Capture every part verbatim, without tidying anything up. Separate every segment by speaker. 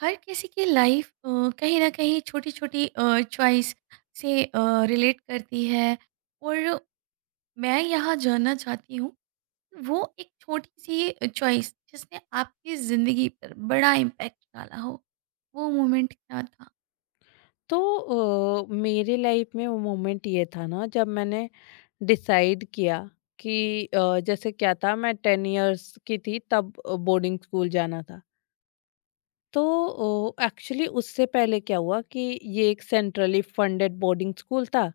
Speaker 1: हर किसी की लाइफ कहीं ना कहीं छोटी छोटी चॉइस से रिलेट करती है। और मैं यहाँ जानना चाहती हूँ, वो एक छोटी सी चॉइस जिसने आपकी ज़िंदगी पर बड़ा इम्पैक्ट डाला हो, वो मोमेंट क्या था?
Speaker 2: तो अ, मेरे लाइफ में वो मोमेंट ये था ना जब मैंने डिसाइड किया कि अ, जैसे क्या था, मैं टेन इयर्स की थी तब बोर्डिंग स्कूल जाना था। तो एक्चुअली उससे पहले क्या हुआ कि ये एक सेंट्रली फंडेड बोर्डिंग स्कूल था,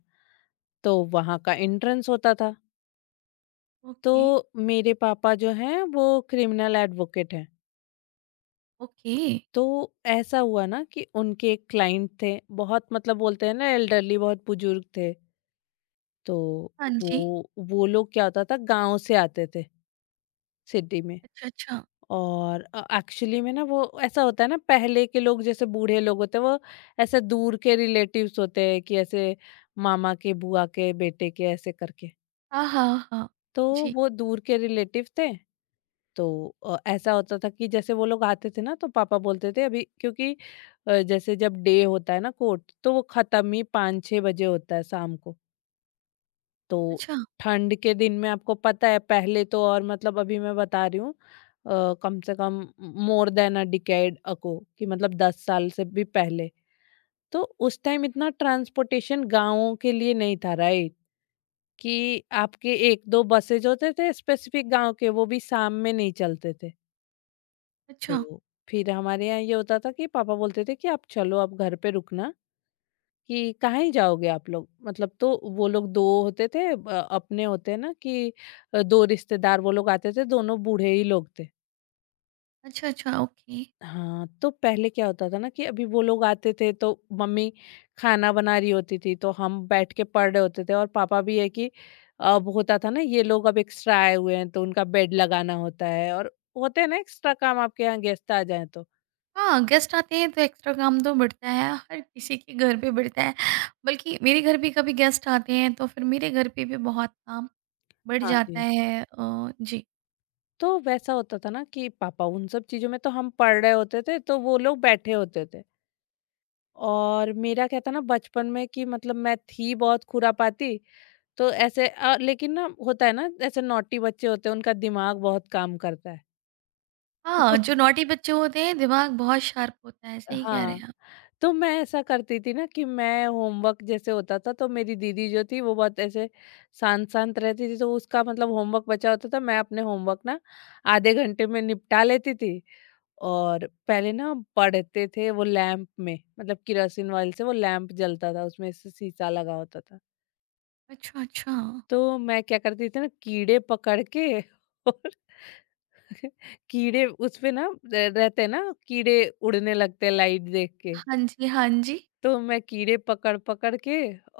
Speaker 2: तो वहाँ का एंट्रेंस होता था। तो
Speaker 1: ओके।
Speaker 2: मेरे पापा जो हैं वो क्रिमिनल एडवोकेट हैं।
Speaker 1: ओके।
Speaker 2: तो ऐसा हुआ ना कि उनके एक क्लाइंट थे, बहुत मतलब बोलते हैं ना एल्डरली, बहुत बुजुर्ग थे। तो
Speaker 1: हाँ जी।
Speaker 2: वो वो लोग क्या होता था, गाँव से आते थे सिटी में।
Speaker 1: अच्छा, अच्छा।
Speaker 2: और एक्चुअली में ना वो ऐसा होता है ना, पहले के लोग जैसे बूढ़े लोग होते हैं वो ऐसे दूर के रिलेटिव्स होते हैं, कि ऐसे मामा के बुआ के बेटे के ऐसे करके।
Speaker 1: हाँ, हाँ, हाँ।
Speaker 2: तो
Speaker 1: जी।
Speaker 2: वो दूर के रिलेटिव थे। तो अ, ऐसा होता था कि जैसे वो लोग आते थे ना तो पापा बोलते थे अभी, क्योंकि अ, जैसे जब डे होता है ना कोर्ट, तो वो खत्म ही पाँच छः बजे होता है शाम को। तो
Speaker 1: अच्छा,
Speaker 2: ठंड के दिन में आपको पता है पहले तो, और मतलब अभी मैं बता रही हूँ अ, कम से कम मोर देन अ डिकेड अको, कि मतलब दस साल से भी पहले। तो उस टाइम इतना ट्रांसपोर्टेशन गाँवों के लिए नहीं था, राइट? कि आपके एक दो बसेज होते थे स्पेसिफिक गांव के, वो भी शाम में नहीं चलते थे।
Speaker 1: अच्छा।
Speaker 2: तो फिर हमारे यहाँ ये होता था कि पापा बोलते थे कि आप चलो, आप घर पे रुकना, कि कहाँ ही जाओगे आप लोग, मतलब। तो वो लोग दो होते थे, अ, अपने होते हैं ना कि अ, दो रिश्तेदार वो लोग आते थे, दोनों बूढ़े ही लोग थे।
Speaker 1: अच्छा, अच्छा। ओके।
Speaker 2: हाँ, तो पहले क्या होता था ना कि अभी वो लोग आते थे तो मम्मी खाना बना रही होती थी, तो हम बैठ के पढ़ रहे होते थे और पापा भी है कि अब होता था ना, ये लोग अब एक्स्ट्रा आए हुए हैं, तो उनका बेड लगाना होता है, और होते हैं ना एक्स्ट्रा काम आपके यहाँ गेस्ट आ जाएँ तो।
Speaker 1: हाँ, गेस्ट आते हैं तो एक्स्ट्रा काम तो बढ़ता है, हर किसी के घर पे बढ़ता है। बल्कि मेरे घर भी कभी गेस्ट आते हैं तो फिर मेरे घर पे भी बहुत काम बढ़
Speaker 2: हाँ
Speaker 1: जाता
Speaker 2: जी।
Speaker 1: है, अ, जी।
Speaker 2: तो वैसा होता था ना कि पापा उन सब चीज़ों में, तो हम पढ़ रहे होते थे, तो वो लोग बैठे होते थे। और मेरा क्या था ना बचपन में, कि मतलब मैं थी बहुत खुरापाती। तो ऐसे अ, लेकिन ना होता है ना ऐसे नॉटी बच्चे होते हैं उनका दिमाग बहुत काम करता है।
Speaker 1: हाँ,
Speaker 2: तो-
Speaker 1: जो नॉटी बच्चे होते हैं दिमाग बहुत शार्प होता है, सही कह रहे
Speaker 2: हाँ,
Speaker 1: हैं आप।
Speaker 2: तो मैं ऐसा करती थी ना कि मैं होमवर्क जैसे होता था तो, मेरी दीदी जो थी वो बहुत ऐसे शांत शांत रहती थी तो उसका मतलब होमवर्क बचा होता था। मैं अपने होमवर्क ना आधे घंटे में निपटा लेती थी। और पहले ना हम पढ़ते थे वो लैंप में, मतलब किरोसिन ऑयल से वो लैंप जलता था, उसमें से शीशा लगा होता था।
Speaker 1: अच्छा, अच्छा।
Speaker 2: तो मैं क्या करती थी ना, कीड़े पकड़ के और कीड़े उसपे ना र- रहते हैं ना, कीड़े उड़ने लगते हैं लाइट देख के।
Speaker 1: हाँ जी, हाँ जी।
Speaker 2: तो मैं कीड़े पकड़ पकड़ के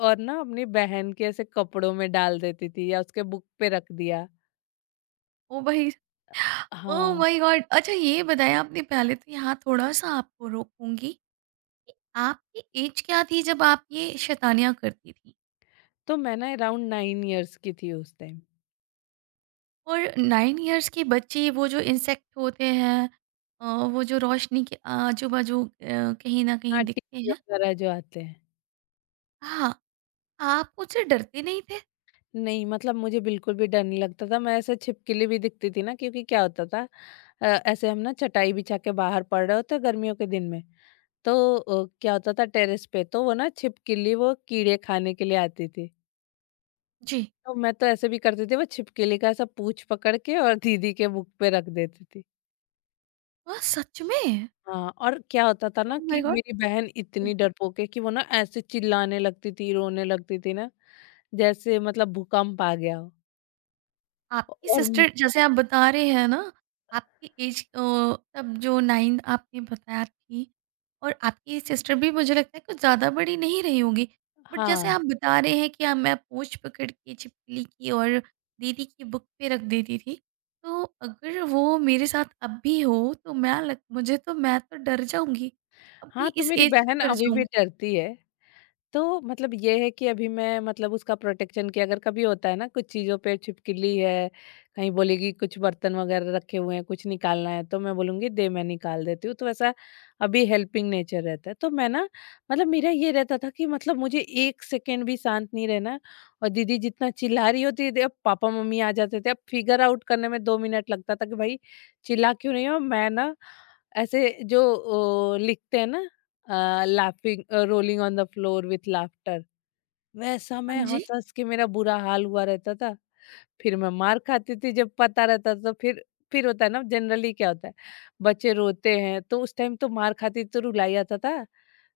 Speaker 2: और ना अपनी बहन के ऐसे कपड़ों में डाल देती थी या उसके बुक पे रख दिया।
Speaker 1: ओह भाई। ओह
Speaker 2: हाँ,
Speaker 1: माय गॉड! अच्छा, ये बताया आपने पहले, तो यहाँ थोड़ा-सा आपको रोकूँगी कि आपकी ऐज क्या थी जब आप ये शैतानियाँ करती थी?
Speaker 2: तो मैं ना अराउंड नाइन इयर्स की थी उस टाइम।
Speaker 1: और नाइन इयर्स के बच्चे, वो जो इंसेक्ट होते हैं, अ, वो जो रोशनी के आजू-बाजू, अ, कहीं न कहीं
Speaker 2: हाँ,
Speaker 1: दिखते
Speaker 2: टीवी
Speaker 1: हैं।
Speaker 2: वगैरह जो आते हैं।
Speaker 1: हाँ, आप मुझसे डरते नहीं थे?
Speaker 2: नहीं, मतलब मुझे बिल्कुल भी डर नहीं लगता था। मैं ऐसे छिपकली भी दिखती थी ना, क्योंकि क्या होता था अ, ऐसे हम ना चटाई बिछा के बाहर पड़ रहे होते गर्मियों के दिन में। तो अ, क्या होता था, टेरेस पे तो वो ना छिपकली वो कीड़े खाने के लिए आती थी।
Speaker 1: जी।
Speaker 2: तो मैं तो ऐसे भी करती थी, वो छिपकली का ऐसा पूँछ पकड़ के और दीदी के मुँह पे रख देती थी।
Speaker 1: हाँ, सच में?
Speaker 2: हाँ, और क्या होता था
Speaker 1: ओह
Speaker 2: ना कि
Speaker 1: माय गॉड!
Speaker 2: मेरी बहन इतनी डरपोक है कि वो ना ऐसे चिल्लाने लगती थी, रोने लगती थी ना, जैसे मतलब भूकंप आ गया हो।
Speaker 1: आपकी
Speaker 2: और म-
Speaker 1: सिस्टर, जैसे आप बता रहे हैं ना, आपकी एज तब जो नाइन्थ आपने बताया थी, और आपकी सिस्टर भी मुझे लगता है कुछ ज़्यादा बड़ी नहीं रही होगी। बट जैसे
Speaker 2: हाँ,
Speaker 1: आप बता रहे हैं कि आप, मैं पूंछ पकड़ के छिपकली की और दीदी की बुक पे रख देती थी, तो अगर वो मेरे साथ अब भी हो, तो मैं लग, मुझे तो, मैं तो डर जाऊंगी, अभी
Speaker 2: हाँ, तो
Speaker 1: इस
Speaker 2: मेरी
Speaker 1: एज में
Speaker 2: बहन
Speaker 1: डर
Speaker 2: अभी भी
Speaker 1: जाऊंगी।
Speaker 2: डरती है। तो मतलब ये है कि अभी मैं मतलब उसका प्रोटेक्शन, कि अगर कभी होता है ना कुछ चीज़ों पे छिपकली है, कहीं बोलेगी कुछ बर्तन वगैरह रखे हुए हैं, कुछ निकालना है, तो मैं बोलूँगी दे मैं निकाल देती हूँ। तो ऐसा अभी हेल्पिंग नेचर रहता है। तो मैं ना मतलब मेरा ये रहता था कि मतलब मुझे एक सेकंड भी शांत नहीं रहना है। और दीदी जितना चिल्ला रही होती थी, अब पापा-मम्मी आ जाते थे। अब फिगर आउट करने में दो मिनट लगता था कि भाई चिल्ला क्यों रही हो। मैं ना ऐसे जो ओ, लिखते हैं ना, laughing rolling on the floor with laughter, वैसा मैं
Speaker 1: हाँ जी।
Speaker 2: हंस हंस के मेरा बुरा हाल हुआ रहता था। फिर मैं मार खाती थी जब पता रहता था, तो फिर फिर होता है ना जनरली क्या होता है बच्चे रोते हैं, तो उस टाइम तो मार खाती तो रुलाई आता था।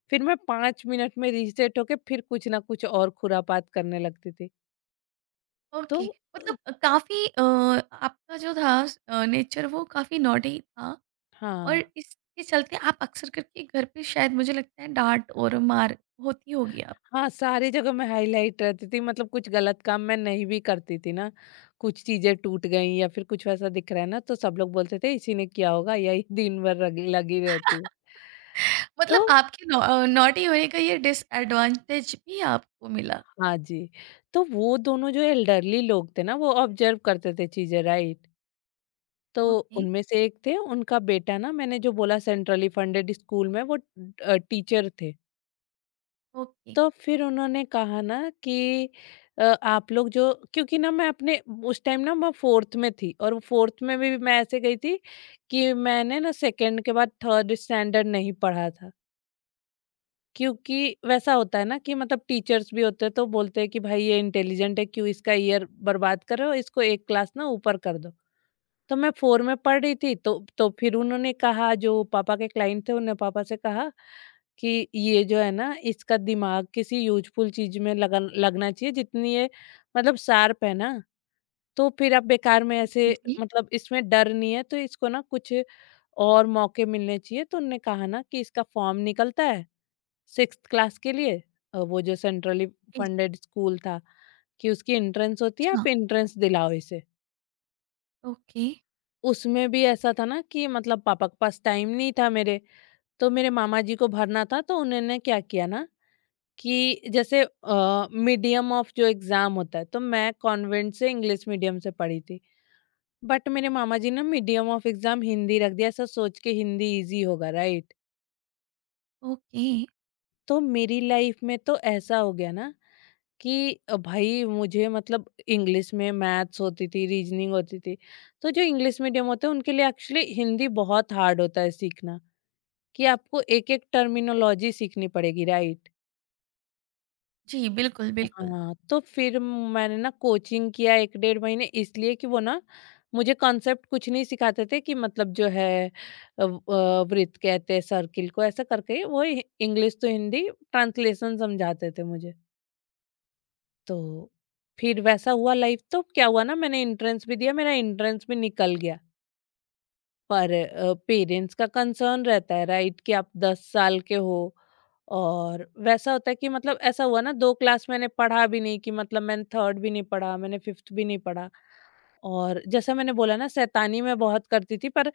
Speaker 2: फिर मैं पांच मिनट में रिसेट होके फिर कुछ ना कुछ और खुरापात करने लगती थी। तो
Speaker 1: ओके।
Speaker 2: अ,
Speaker 1: मतलब काफ़ी आपका जो था नेचर वो काफ़ी नॉटी था, और
Speaker 2: हाँ।
Speaker 1: इसके चलते आप अक्सर करके घर पे, शायद मुझे लगता है, डाँट और मार होती होगी आप।
Speaker 2: हाँ, सारी जगह मैं हाईलाइट रहती थी, मतलब कुछ गलत काम मैं नहीं भी करती थी ना, कुछ चीज़ें टूट गई या फिर कुछ वैसा दिख रहा है ना, तो सब लोग बोलते थे इसी ने किया होगा, यही दिन भर रग लगी रहती है। तो
Speaker 1: मतलब आपके नॉ अ, नॉटी होने का ये डिसएडवांटेज भी आपको मिला।
Speaker 2: हाँ जी, तो वो दोनों जो एल्डरली लोग थे ना वो ऑब्जर्व करते थे चीज़ें, राइट? तो
Speaker 1: ओके,
Speaker 2: उनमें से एक थे उनका बेटा ना, मैंने जो बोला सेंट्रली फंडेड स्कूल में वो अ, टीचर थे।
Speaker 1: ओके।
Speaker 2: तो फिर उन्होंने कहा ना कि अ, आप लोग जो, क्योंकि ना मैं अपने उस टाइम ना मैं फोर्थ में थी, और फोर्थ में भी मैं ऐसे गई थी कि मैंने ना सेकंड के बाद थर्ड स्टैंडर्ड नहीं पढ़ा था, क्योंकि वैसा होता है ना कि मतलब टीचर्स भी होते हैं तो बोलते हैं कि भाई ये इंटेलिजेंट है, क्यों इसका ईयर बर्बाद कर रहे हो, इसको एक क्लास ना ऊपर कर दो। तो मैं फोर में पढ़ रही थी। तो तो फिर उन्होंने कहा जो पापा के क्लाइंट थे, उन्होंने पापा से कहा कि ये जो है ना इसका दिमाग किसी यूजफुल चीज में लगन लगना चाहिए, जितनी ये मतलब शार्प है ना, तो फिर आप बेकार में ऐसे,
Speaker 1: जी, जी,
Speaker 2: मतलब इसमें डर नहीं है तो इसको ना कुछ और मौके मिलने चाहिए। तो उनने कहा ना कि इसका फॉर्म निकलता है सिक्स क्लास के लिए, अ, वो जो सेंट्रली
Speaker 1: जी।
Speaker 2: फंडेड स्कूल था, कि उसकी एंट्रेंस होती है,
Speaker 1: हाँ,
Speaker 2: आप एंट्रेंस दिलाओ इसे।
Speaker 1: ओके,
Speaker 2: उसमें भी ऐसा था ना कि मतलब पापा के पास टाइम नहीं था मेरे, तो मेरे मामा जी को भरना था। तो उन्होंने क्या किया ना कि जैसे मीडियम ऑफ जो एग्ज़ाम होता है तो, मैं कॉन्वेंट से इंग्लिश मीडियम से पढ़ी थी। बट मेरे मामा जी ने मीडियम ऑफ एग्ज़ाम हिंदी रख दिया, ऐसा सोच के हिंदी ईज़ी होगा, राइट?
Speaker 1: ओके।
Speaker 2: तो मेरी लाइफ में तो ऐसा हो गया ना कि अ, भाई मुझे मतलब इंग्लिश में मैथ्स होती थी, रीज़निंग होती थी। तो जो इंग्लिश मीडियम होते हैं उनके लिए एक्चुअली हिंदी बहुत हार्ड होता है सीखना, कि आपको एक-एक टर्मिनोलॉजी सीखनी पड़ेगी, राइट?
Speaker 1: जी, बिल्कुल, बिल्कुल।
Speaker 2: हाँ, तो फिर मैंने ना कोचिंग किया एक डेढ़ महीने, इसलिए कि वो ना मुझे कॉन्सेप्ट कुछ नहीं सिखाते थे, कि मतलब जो है अ, व वृत्त कहते हैं सर्किल को, ऐसा करके वो हि इंग्लिश टू हिंदी ट्रांसलेशन समझाते थे मुझे। तो फिर वैसा हुआ लाइफ, तो क्या हुआ ना, मैंने एंट्रेंस भी दिया, मेरा एंट्रेंस भी निकल गया। पर पेरेंट्स का कंसर्न रहता है, राइट, कि आप दस साल के हो, और वैसा होता है कि मतलब ऐसा हुआ ना दो क्लास मैंने पढ़ा भी नहीं, कि मतलब मैंने थर्ड भी नहीं पढ़ा मैंने फिफ्थ भी नहीं पढ़ा। और जैसा मैंने बोला ना शैतानी मैं बहुत करती थी, पर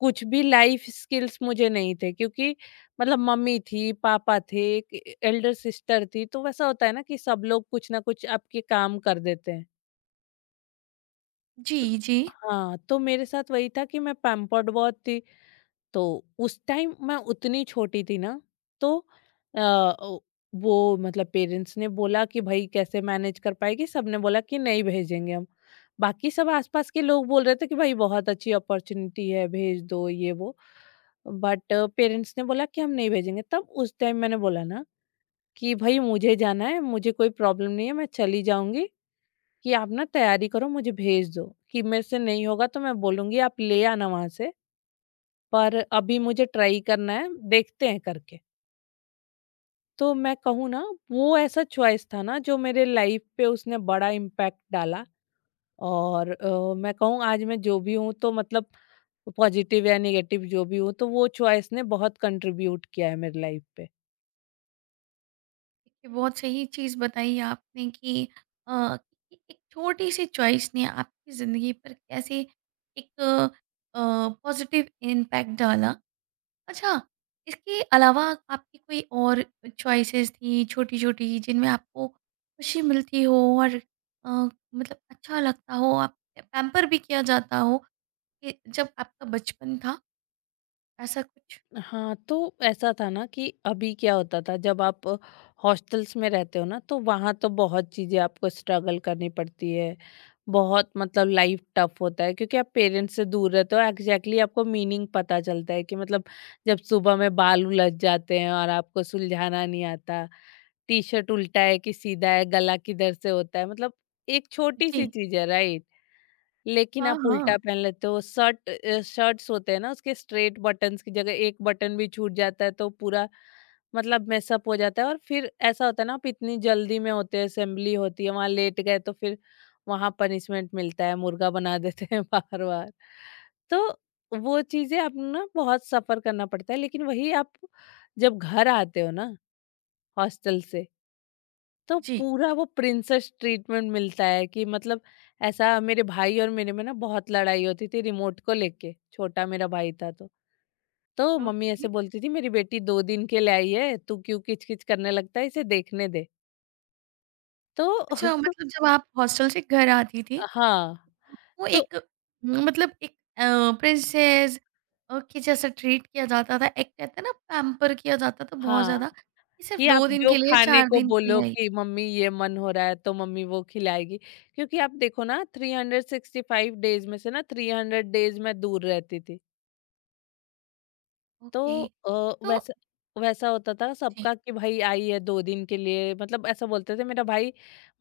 Speaker 2: कुछ भी लाइफ स्किल्स मुझे नहीं थे क्योंकि मतलब मम्मी थी पापा थे एक एल्डर सिस्टर थी, तो वैसा होता है ना कि सब लोग कुछ ना कुछ आपके काम कर देते हैं।
Speaker 1: जी, जी।
Speaker 2: हाँ, तो मेरे साथ वही था कि मैं पैम्पर्ड बहुत थी। तो उस टाइम मैं उतनी छोटी थी ना, तो अ, ओ- वो मतलब पेरेंट्स ने बोला कि भाई कैसे मैनेज कर पाएगी, सबने बोला कि नहीं भेजेंगे हम। बाकी सब आसपास के लोग बोल रहे थे कि भाई बहुत अच्छी अपॉर्चुनिटी है, भेज दो ये वो, बट पेरेंट्स ने बोला कि हम नहीं भेजेंगे। तब उस टाइम मैंने बोला ना कि भाई मुझे जाना है, मुझे कोई प्रॉब्लम नहीं है, मैं चली जाऊंगी, कि आप ना तैयारी करो मुझे भेज दो, कि मेरे से नहीं होगा तो मैं बोलूंगी आप ले आना वहां से, पर अभी मुझे ट्राई करना है, देखते हैं करके। तो मैं कहूँ ना, वो ऐसा चॉइस था ना जो मेरे लाइफ पे उसने बड़ा इम्पैक्ट डाला। और अ, मैं कहूँ आज मैं जो भी हूँ तो मतलब पॉजिटिव या नेगेटिव जो भी हूँ, तो वो चॉइस ने बहुत कंट्रीब्यूट किया है मेरी लाइफ पे।
Speaker 1: देखिए, बहुत सही चीज़ बताई आपने कि अ, कि एक छोटी-सी चॉइस ने आपकी ज़िंदगी पर कैसे एक अ, पॉज़िटिव इम्पैक्ट डाला। अच्छा, इसके अलावा आपकी कोई और चॉइसेस थी छोटी-छोटी जिनमें आपको खुशी मिलती हो, और अ, मतलब अच्छा लगता हो, आप पैम्पर भी किया जाता हो, कि जब आपका बचपन था, ऐसा कुछ?
Speaker 2: हाँ, तो ऐसा था ना कि अभी क्या होता था जब आप हॉस्टल्स में रहते हो ना, तो वहाँ तो बहुत चीज़ें आपको स्ट्रगल करनी पड़ती है। बहुत मतलब लाइफ टफ होता है क्योंकि आप पेरेंट्स से दूर रहते हो। एग्जैक्टली आपको मीनिंग पता चलता है कि मतलब जब सुबह में बाल उलझ जाते हैं और आपको सुलझाना नहीं आता, टी-शर्ट उल्टा है कि सीधा है, गला किधर से होता है, मतलब एक छोटी-सी
Speaker 1: जी।
Speaker 2: चीज़ है, राइट? लेकिन
Speaker 1: हाँ,
Speaker 2: आप
Speaker 1: हाँ।
Speaker 2: उल्टा पहन लेते हो शर्ट। अ, शर्ट्स होते हैं ना, उसके स्ट्रेट बटन्स की जगह एक बटन भी छूट जाता है तो पूरा मतलब मेसअप हो जाता है। और फिर ऐसा होता है ना, आप इतनी जल्दी में होते हैं, असेंबली होती है, वहां लेट गए तो फिर वहां पनिशमेंट मिलता है, मुर्गा बना देते हैं बार बार। तो वो चीजें आप ना, बहुत सफर करना पड़ता है। लेकिन वही आप जब घर आते हो ना हॉस्टल से, तो
Speaker 1: जी।
Speaker 2: पूरा वो प्रिंसेस ट्रीटमेंट मिलता है कि मतलब ऐसा। मेरे भाई और मेरे में ना बहुत लड़ाई होती थी रिमोट को लेके। छोटा मेरा भाई था तो तो मम्मी
Speaker 1: ओके।
Speaker 2: ऐसे बोलती थी, मेरी बेटी दो दिन के लिए आई है, तू क्यों किचकिच करने लगता है, इसे देखने दे। तो
Speaker 1: अच्छा, मतलब जब आप हॉस्टल से घर आती थी,
Speaker 2: हाँ।
Speaker 1: वो
Speaker 2: तो
Speaker 1: एक, न, मतलब एक अ, प्रिंसेस अ, के जैसा ट्रीट किया जाता था। एक कहते हैं ना, पैम्पर किया जाता था बहुत
Speaker 2: हाँ,
Speaker 1: ज़्यादा, कि सिर्फ़
Speaker 2: कि
Speaker 1: दो
Speaker 2: आप
Speaker 1: दिन
Speaker 2: जो
Speaker 1: के लिए,
Speaker 2: खाने
Speaker 1: चार
Speaker 2: को
Speaker 1: दिन के
Speaker 2: बोलो
Speaker 1: लिए।
Speaker 2: कि मम्मी, ये मन हो रहा है, तो मम्मी वो खिलाएगी, क्योंकि आप देखो ना, three hundred sixty five days में से ना थ्री हंड्रेड डेज मैं दूर रहती थी। तो
Speaker 1: ओके।
Speaker 2: अ,
Speaker 1: तो
Speaker 2: वैसा वैसा होता था
Speaker 1: जी।
Speaker 2: सबका कि भाई आई है दो दिन के लिए, मतलब ऐसा बोलते थे मेरा भाई।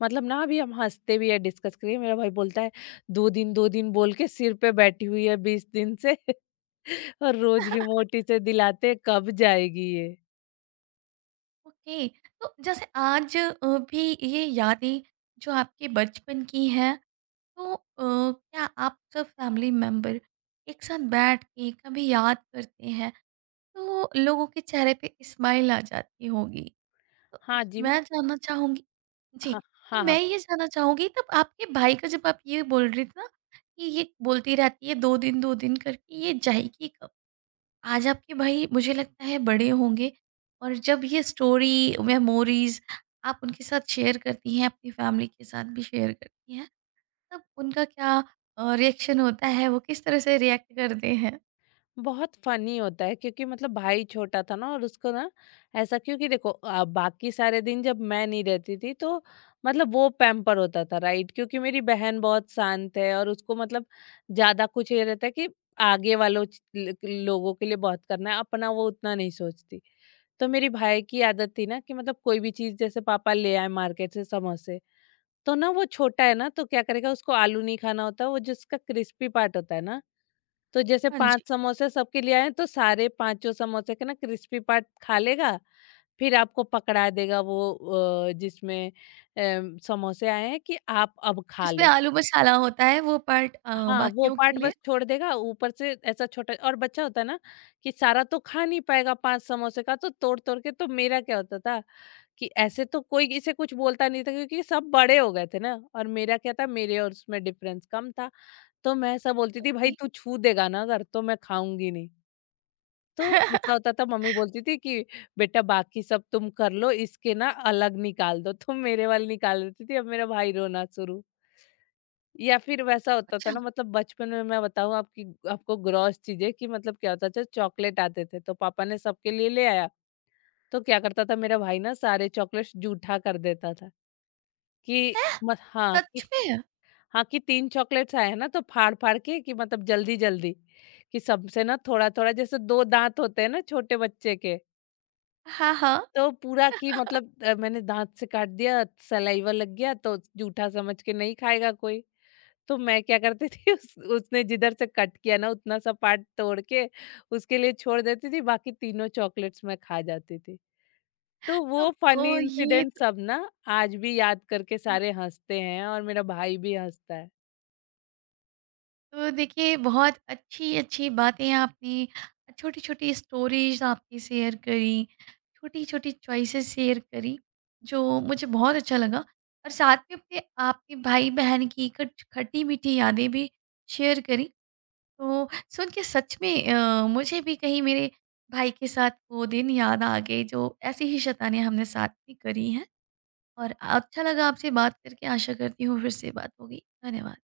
Speaker 2: मतलब ना अभी हम हँसते भी है, डिस्कस करिए, मेरा भाई बोलता है दो दिन दो दिन बोल के सिर पे बैठी हुई है बीस दिन से। और रोज रिमोट इसे दिलाते, कब जाएगी ये?
Speaker 1: ओके। तो जैसे आज अ, भी ये यादें जो आपके बचपन की हैं, तो अ, क्या आप सब फैमिली मेंबर एक साथ बैठ के कभी याद करते हैं, तो लोगों के चेहरे पे स्माइल आ जाती होगी, तो
Speaker 2: हाँ जी। म
Speaker 1: मैं जानना चाहूंगी। जी।
Speaker 2: हाँ, हाँ,
Speaker 1: तो
Speaker 2: हाँ।
Speaker 1: मैं ये जानना चाहूंगी, तब आपके भाई का, जब आप ये बोल रही थी ना कि ये बोलती रहती है दो दिन दो दिन करके ये जाएगी कब, आज आपके भाई मुझे लगता है बड़े होंगे, और जब ये स्टोरी मेमोरीज आप उनके साथ शेयर करती हैं, अपनी फैमिली के साथ भी शेयर करती हैं, तब उनका क्या रिएक्शन होता है, वो किस तरह से रिएक्ट करते हैं?
Speaker 2: बहुत फनी होता है, क्योंकि मतलब भाई छोटा था ना, और उसको ना ऐसा, क्योंकि देखो अ, बाकी सारे दिन जब मैं नहीं रहती थी तो मतलब वो पैम्पर होता था, राइट? क्योंकि मेरी बहन बहुत शांत है और उसको मतलब ज्यादा कुछ ये रहता है कि आगे वालों च- ल- लोगों के लिए बहुत करना है, अपना वो उतना नहीं सोचती। तो मेरी भाई की आदत थी ना कि मतलब कोई भी चीज, जैसे पापा ले आए मार्केट से समोसे, तो ना वो छोटा है ना, तो क्या करेगा, उसको आलू नहीं खाना होता, वो जिसका क्रिस्पी पार्ट होता है ना, तो जैसे
Speaker 1: हाँ
Speaker 2: पाँच
Speaker 1: जी।
Speaker 2: समोसे सबके लिए आए हैं, तो सारे पाँचों समोसे के ना क्रिस्पी पार्ट खा लेगा, फिर आपको पकड़ा देगा वो अ, जिसमें अ, समोसे आए हैं, कि आप अब खा
Speaker 1: जिसमें
Speaker 2: लो।
Speaker 1: आलू मसाला होता है वो पार्ट,
Speaker 2: हाँ, वो
Speaker 1: बाकियों के
Speaker 2: पार्ट
Speaker 1: लिए।
Speaker 2: बस छोड़ देगा। ऊपर से ऐसा छोटा और बच्चा होता है ना, कि सारा तो खा नहीं पाएगा पाँच समोसे का, तो तोड़-तोड़ के। तो मेरा क्या होता था कि ऐसे तो कोई इसे कुछ बोलता नहीं था, क्योंकि सब बड़े हो गए थे ना, और मेरा क्या था, मेरे और उसमें डिफरेंस कम था। तो मैं ऐसा बोलती थी, "भाई,
Speaker 1: ठीक।
Speaker 2: तू छू देगा ना अगर, तो मैं खाऊँगी नहीं।" तो ऐसा होता था, मम्मी बोलती थी कि बेटा, बाकी सब तुम कर लो, इसके ना अलग निकाल दो। तुम मेरे वाले निकाल देती थी, अब मेरा भाई रोना शुरू। या फिर वैसा होता था
Speaker 1: अच्छा
Speaker 2: ना, मतलब बचपन में मैं बताऊं आपकी आपको ग्रॉस चीजें, कि मतलब क्या होता था, चॉकलेट आते थे तो पापा ने सबके लिए ले आया, तो क्या करता था मेरा भाई ना, सारे चॉकलेट्स जूठा कर देता था, कि
Speaker 1: है।
Speaker 2: मत हाँ कि
Speaker 1: सच में।
Speaker 2: हाँ, कि तीन चॉकलेट्स आए हैं ना, तो फाड़-फाड़ के, कि मतलब जल्दी-जल्दी, कि सबसे ना थोड़ा-थोड़ा, जैसे दो दाँत होते हैं ना छोटे बच्चे के,
Speaker 1: हाँ, हाँ।
Speaker 2: तो पूरा, कि मतलब अ, मैंने दाँत से काट दिया, सलाइवा लग गया, तो जूठा समझ के नहीं खाएगा कोई। तो मैं क्या करती थी, उस उसने जिधर से कट किया ना उतना सा पार्ट तोड़ के उसके लिए छोड़ देती थी, बाकी तीनों चॉकलेट्स मैं खा जाती थी। तो वो
Speaker 1: तब,
Speaker 2: फनी
Speaker 1: ओ ये
Speaker 2: इंसिडेंट
Speaker 1: तो।
Speaker 2: सब ना आज भी याद करके सारे हँसते हैं और मेरा भाई भी हँसता है।
Speaker 1: तो देखिए, बहुत अच्छी-अच्छी बातें आपने, छोटी-छोटी स्टोरीज़ आपकी शेयर करी, छोटी-छोटी चॉइसेस शेयर करी, जो मुझे बहुत अच्छा लगा, और साथ में अपने आपके भाई-बहन की कुछ खट्टी-मीठी यादें भी शेयर करी। तो सुन के सच में अ, मुझे भी कहीं मेरे भाई के साथ वो दिन याद आ गए जो ऐसी ही शैतानियाँ हमने साथ में करी हैं, और अच्छा लगा आपसे बात करके। आशा करती हूँ फिर से बात होगी। धन्यवाद।